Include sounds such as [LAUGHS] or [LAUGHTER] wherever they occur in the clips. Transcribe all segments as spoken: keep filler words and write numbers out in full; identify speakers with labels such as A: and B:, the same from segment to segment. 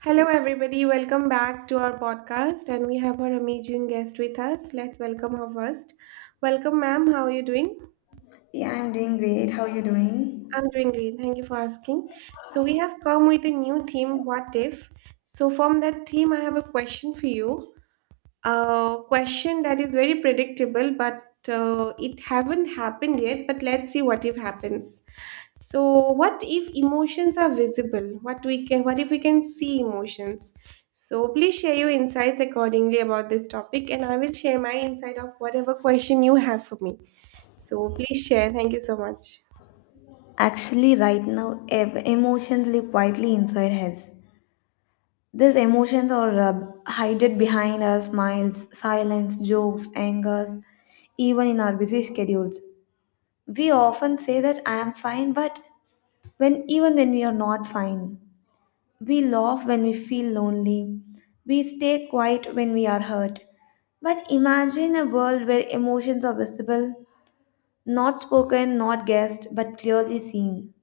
A: Hello, everybody. Welcome back to our podcast, and we have our amazing guest with us. Let's welcome her first. Welcome, ma'am. How are you doing?
B: Yeah, I'm doing great. How you doing?
A: I'm doing great. Thank you for asking. So, we have come with a new theme, What If? So, from that theme, I have a question for you. A question that is very predictable, but uh, it haven't happened yet. But let's see what if happens. So, what if emotions are visible? What we can, what if we can see emotions? So, please share your insights accordingly about this topic, and I will share my insight of whatever question you have for me. So, please share. Thank you so much.
B: Actually, right now, ev- emotions live quietly inside us. These emotions are uh, hidden behind our smiles, silence, jokes, angers, even in our busy schedules. We often say that I am fine, but when even when we are not fine, we laugh when we feel lonely. We stay quiet when we are hurt. But imagine a world where emotions are visible. Not spoken, not guessed, but clearly seen.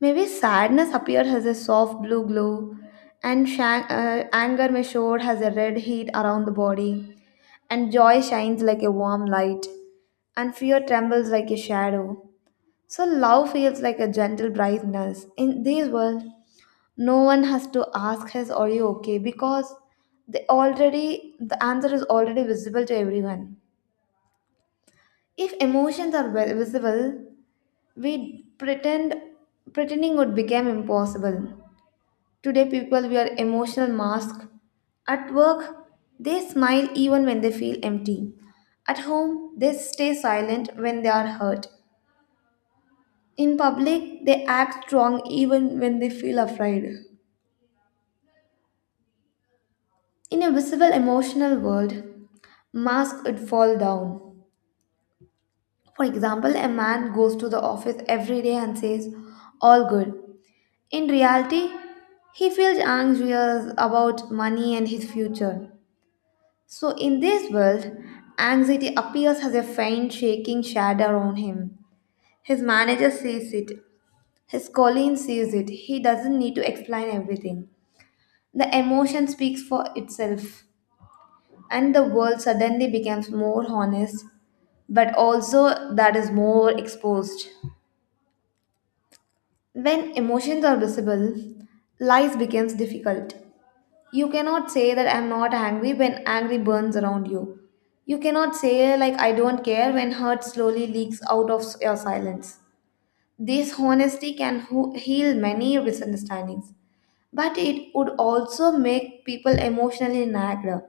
B: Maybe sadness appeared as a soft blue glow, and shan- uh, anger may show as a red heat around the body, and joy shines like a warm light, and fear trembles like a shadow. So love feels like a gentle brightness. In this world, no one has to ask us, "Are you okay?" because they already the answer is already visible to everyone. If emotions are vi- visible, we pretend pretending would become impossible. Today people wear emotional masks at work. They smile even when they feel empty. At home they stay silent when they are hurt. In public they act strong even when they feel afraid. In a visible emotional world, masks would fall down. For example, a man goes to the office every day and says all good. In reality, he feels anxious about money and his future. So, in this world, anxiety appears as a faint, shaking shadow on him. His manager sees it, his colleague sees it. He doesn't need to explain everything. The emotion speaks for itself, and the world suddenly becomes more honest, but also that is more exposed. When emotions are visible, life becomes difficult. You cannot say that I'm not angry when angry burns around you. You cannot say like I don't care when hurt slowly leaks out of your silence. This honesty can ho- heal many misunderstandings, but it would also make people emotionally nagged.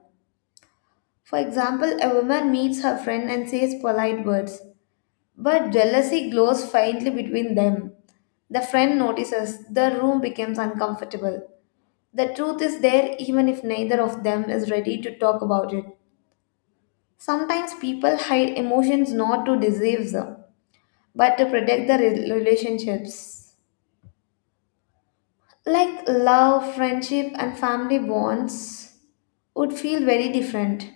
B: For example, a woman meets her friend and says polite words, but jealousy glows faintly between them. The friend notices the room becomes uncomfortable. The truth is there even if neither of them is ready to talk about it. Sometimes people hide emotions not to deceive them, but to protect their re- relationships. Like love, friendship, and family bonds would feel very different.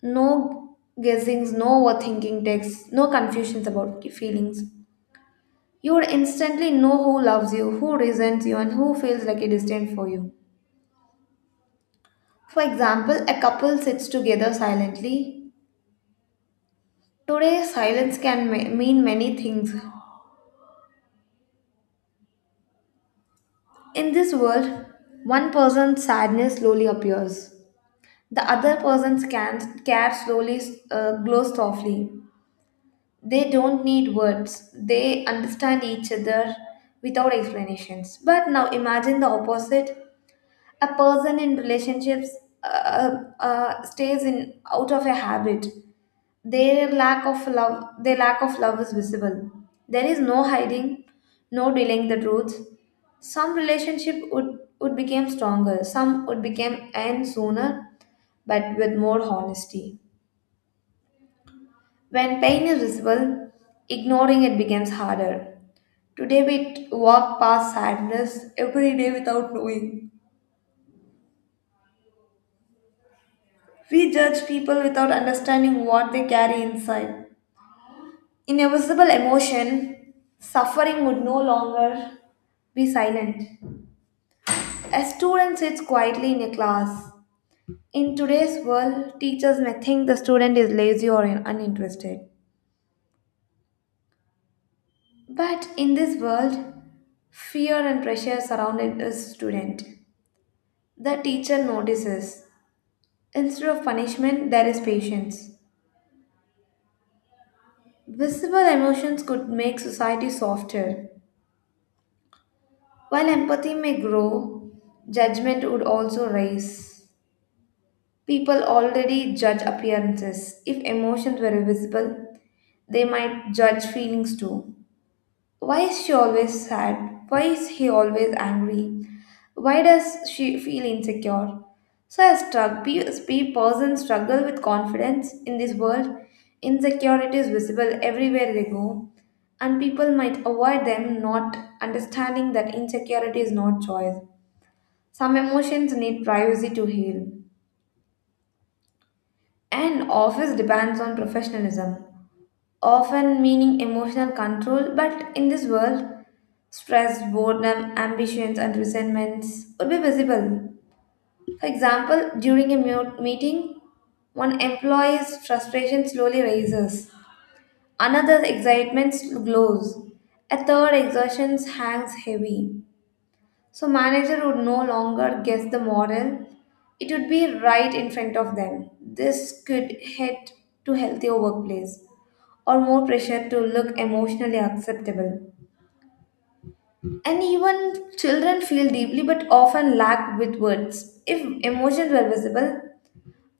B: No guessings, no overthinking texts, no confusions about your feelings. You would instantly know who loves you, who resents you, and who feels like a distant for you. For example, a couple sits together silently. Today, silence can ma- mean many things. In this world, one person's sadness slowly appears. The other person's can- care slowly uh, glows softly. They don't need words. They understand each other without explanations. But now imagine the opposite. A person in relationships uh, uh, stays in out of a habit. Their lack of love their lack of love is visible. There is no hiding, no delaying the truth. Some relationship would would become stronger, some would become end sooner, but with more honesty. When pain is visible, ignoring it becomes harder. Today we t- walk past sadness every day without knowing. We judge people without understanding what they carry inside. In a visible emotion, suffering would no longer be silent. A student sits quietly in a class. In today's world, teachers may think the student is lazy or in- uninterested. But in this world, fear and pressure surrounded the student. The teacher notices. Instead of punishment, there is patience. Visible emotions could make society softer. While empathy may grow, judgment would also rise. People already judge appearances. If emotions were visible, they might judge feelings too. Why is she always sad? Why is he always angry? Why does she feel insecure? So I struck pe- pe- persons struggle with confidence in this world. Insecurity is visible everywhere they go, and people might avoid them, not understanding that insecurity is not choice. Some emotions need privacy to heal. An office depends on professionalism, often meaning emotional control, but in this world, stress, boredom, ambitions, and resentments would be visible. For example, during a mu- meeting, one employee's frustration slowly rises, another's excitement glows, a third exhaustion hangs heavy. So manager would no longer guess the moral. It would be right in front of them. This could head to healthier workplace or more pressure to look emotionally acceptable. And even children feel deeply but often lack with words. If emotions were visible,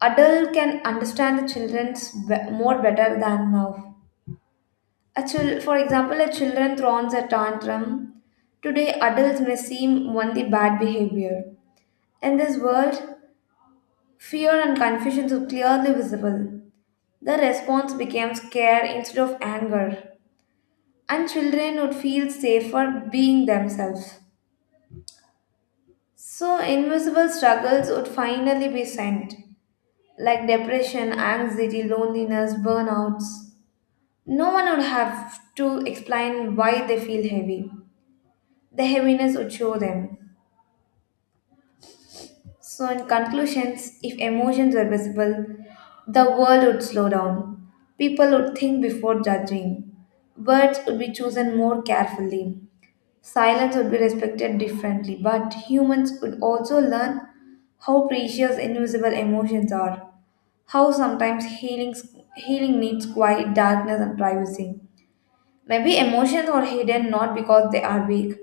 B: adult can understand the children's be- more better than now. A chil- for example, a children throws a tantrum. Today, adults may seem only bad behavior. In this world, fear and confusion were clearly visible. The response became scare instead of anger, and children would feel safer being themselves. So, invisible struggles would finally be sent, like depression, anxiety, loneliness, burnouts. No one would have to explain why they feel heavy. The heaviness would show them. So, in conclusions, if emotions were visible, the world would slow down. People would think before judging. Words would be chosen more carefully. Silence would be respected differently, but humans would also learn how precious invisible emotions are, how sometimes healing, healing needs quiet, darkness, and privacy. Maybe emotions are hidden not because they are weak,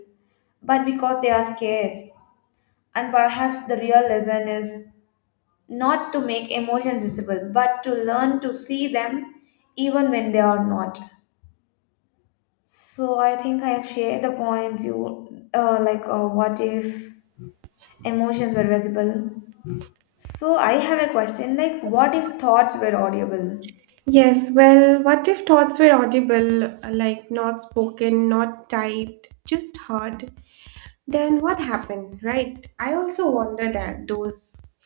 B: but because they are scared. And perhaps the real lesson is not to make emotions visible, but to learn to see them even when they are not. So I think I have shared the points you uh, like uh, what if emotions were visible. So I have a question like what if thoughts were audible?
A: Yes, well, what if thoughts were audible, like not spoken, not typed, just heard? Then what happened, right? I also wonder that those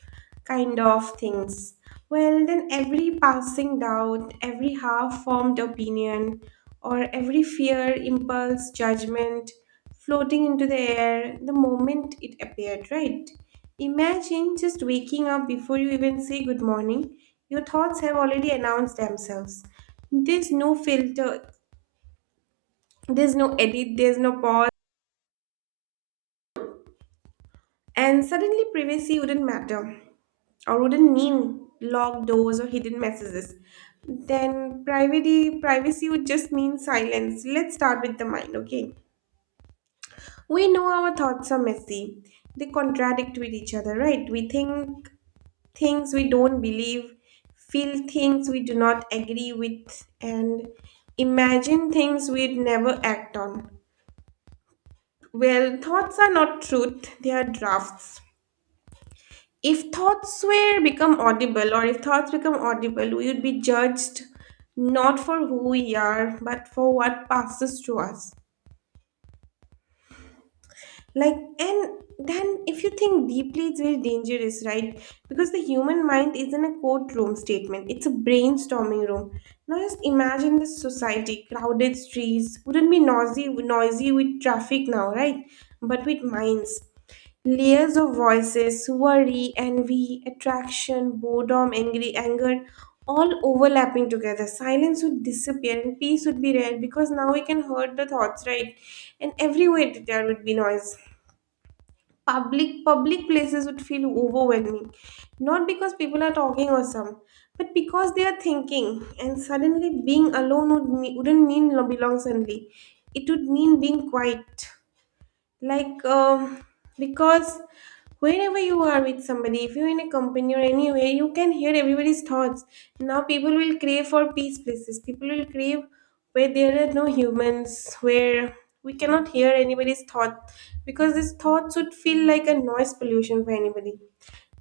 A: kind of things. Well, then every passing doubt, every half formed opinion, or every fear, impulse, judgment floating into the air the moment it appeared, right? Imagine, just waking up before you even say good morning, your thoughts have already announced themselves. There's no filter, there's no edit, there's no pause. And suddenly, privacy wouldn't matter or wouldn't mean locked doors or hidden messages. Then, privacy, privacy would just mean silence. Let's start with the mind, okay? We know our thoughts are messy, they contradict with each other, right? We think things we don't believe, feel things we do not agree with, and imagine things we'd never act on. Well, thoughts are not truth, they are drafts. If thoughts were become audible, or if thoughts become audible, we would be judged not for who we are, but for what passes through us. Like, and then if you think deeply, it's very dangerous, right? Because the human mind isn't a courtroom statement, it's a brainstorming room. Now, just imagine this society. Crowded streets wouldn't be noisy, noisy with traffic now, right? But with minds. Layers of voices, worry, envy, attraction, boredom, angry, anger, all overlapping together. Silence would disappear and peace would be rare because now we can hear the thoughts, right? And everywhere there would be noise. Public public places would feel overwhelming. Not because people are talking or some, but because they are thinking. And suddenly being alone would me- wouldn't mean lo- belong suddenly. It would mean being quiet, like um, because whenever you are with somebody, if you're in a company or anywhere, you can hear everybody's thoughts. Now people will crave for peace places, people will crave where there are no humans, where we cannot hear anybody's thought, because this thoughts would feel like a noise pollution for anybody.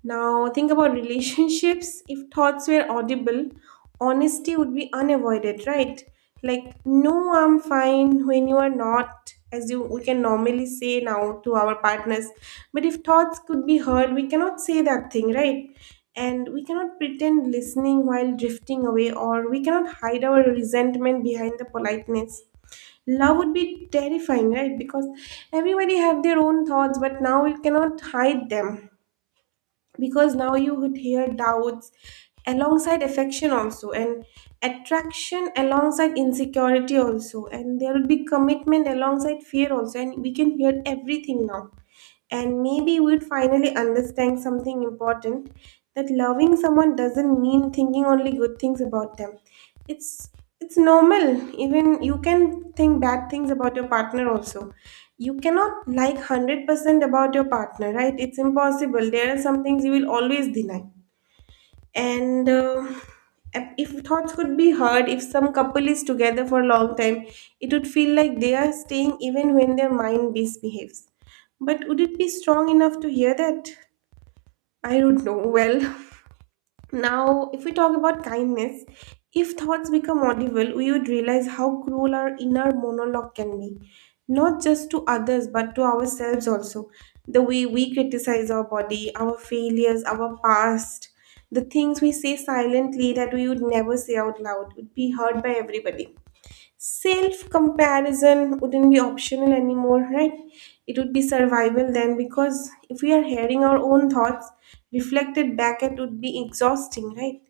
A: Now, think about relationships. [LAUGHS] If thoughts were audible, honesty would be unavoided, right? Like, no, I'm fine when you are not, as you we can normally say now to our partners. But if thoughts could be heard, we cannot say that thing, right? And we cannot pretend listening while drifting away, or we cannot hide our resentment behind the politeness. Love would be terrifying, right? Because everybody have their own thoughts, but now we cannot hide them, because now you would hear doubts alongside affection also, and attraction alongside insecurity also, and there would be commitment alongside fear also, and we can hear everything now. And maybe we'd finally understand something important, that loving someone doesn't mean thinking only good things about them. It's it's normal, even you can think bad things about your partner also. You cannot like one hundred percent about your partner, right? It's impossible, there are some things you will always deny. And uh, If thoughts could be heard, if some couple is together for a long time, it would feel like they are staying even when their mind misbehaves. But would it be strong enough to hear that? I don't know, well. [LAUGHS] Now, if we talk about kindness, if thoughts become audible, we would realize how cruel our inner monologue can be, not just to others, but to ourselves also. The way we criticize our body, our failures, our past, the things we say silently that we would never say out loud, would be heard by everybody. Self comparison wouldn't be optional anymore, right? It would be survival then, because if we are hearing our own thoughts reflected back, it would be exhausting, right?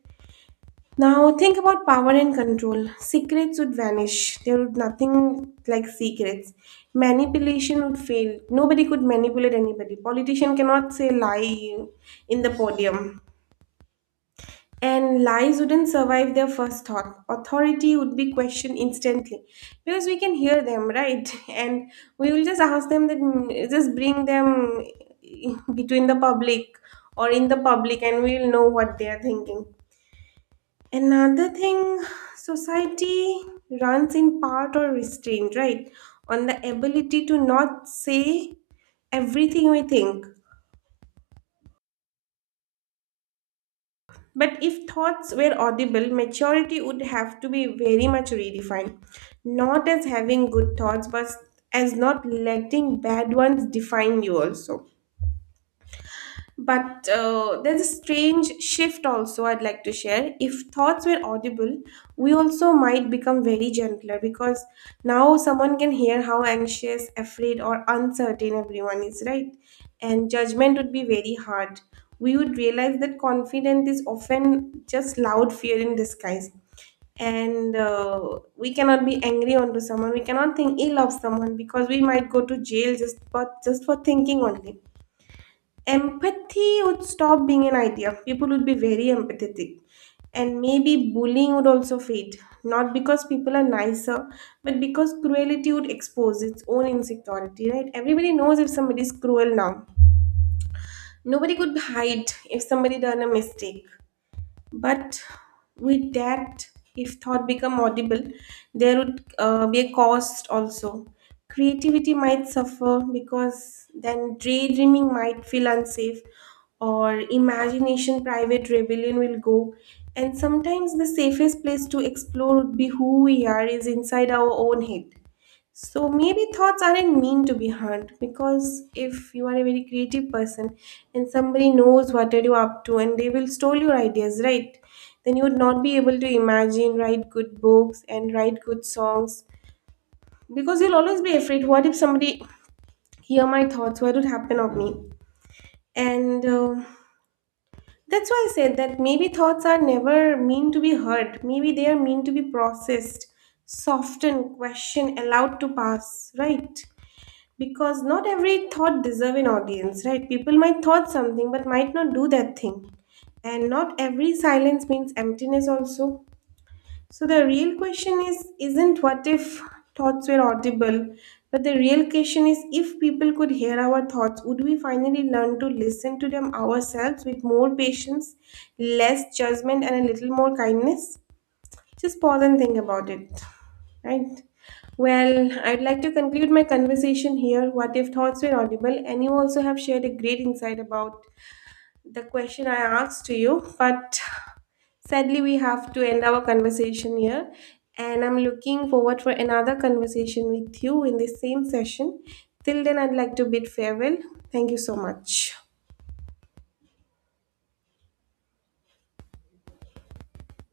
A: Now think about power and control. Secrets would vanish. There would nothing like secrets. Manipulation would fail. Nobody could manipulate anybody. Politician cannot say lie in the podium, and lies wouldn't survive their first thought. Authority would be questioned instantly because we can hear them, right? [LAUGHS] And we will just ask them that, mm, just bring them [LAUGHS] between the public or in the public, and we will know what they are thinking. Another thing, society runs in part or restraint, right? On the ability to not say everything we think. But if thoughts were audible, maturity would have to be very much redefined, not as having good thoughts, but as not letting bad ones define you also. But uh, there's a strange shift also I'd like to share. If thoughts were audible, we also might become very gentler, because now someone can hear how anxious, afraid, or uncertain everyone is, right? And judgment would be very hard. We would realize that confidence is often just loud fear in disguise, and uh, we cannot be angry onto someone, we cannot think ill of someone, because we might go to jail just for just for thinking only. Empathy would stop being an idea. People would be very empathetic. And maybe bullying would also fade. Not because people are nicer, but because cruelty would expose its own insecurity, right? Everybody knows if somebody is cruel now. Nobody could hide if somebody done a mistake. But with that, if thought become audible, there would uh, be a cost also. Creativity might suffer, because then daydreaming might feel unsafe, or imagination, private rebellion will go. And sometimes the safest place to explore would be who we are is inside our own head. So maybe thoughts aren't mean to be hard, because if you are a very creative person and somebody knows what are you up to, and they will steal your ideas, right? Then you would not be able to imagine, write good books and write good songs, because you'll always be afraid. What if somebody hear my thoughts? What would happen of me? And uh, that's why I said that maybe thoughts are never mean to be heard. Maybe they are mean to be processed, softened, questioned, allowed to pass, right? Because not every thought deserve an audience, right? People might thought something but might not do that thing, and not every silence means emptiness also. So the real question is isn't what if thoughts were audible, but the real question is, if people could hear our thoughts, would we finally learn to listen to them ourselves with more patience, less judgment, and a little more kindness? Just pause and think about it. Right? Well, I'd like to conclude my conversation here. What if thoughts were audible? And you also have shared a great insight about the question I asked to you. But sadly, we have to end our conversation here. And I'm looking forward for another conversation with you in the same session. Till then, I'd like to bid farewell. Thank you so much.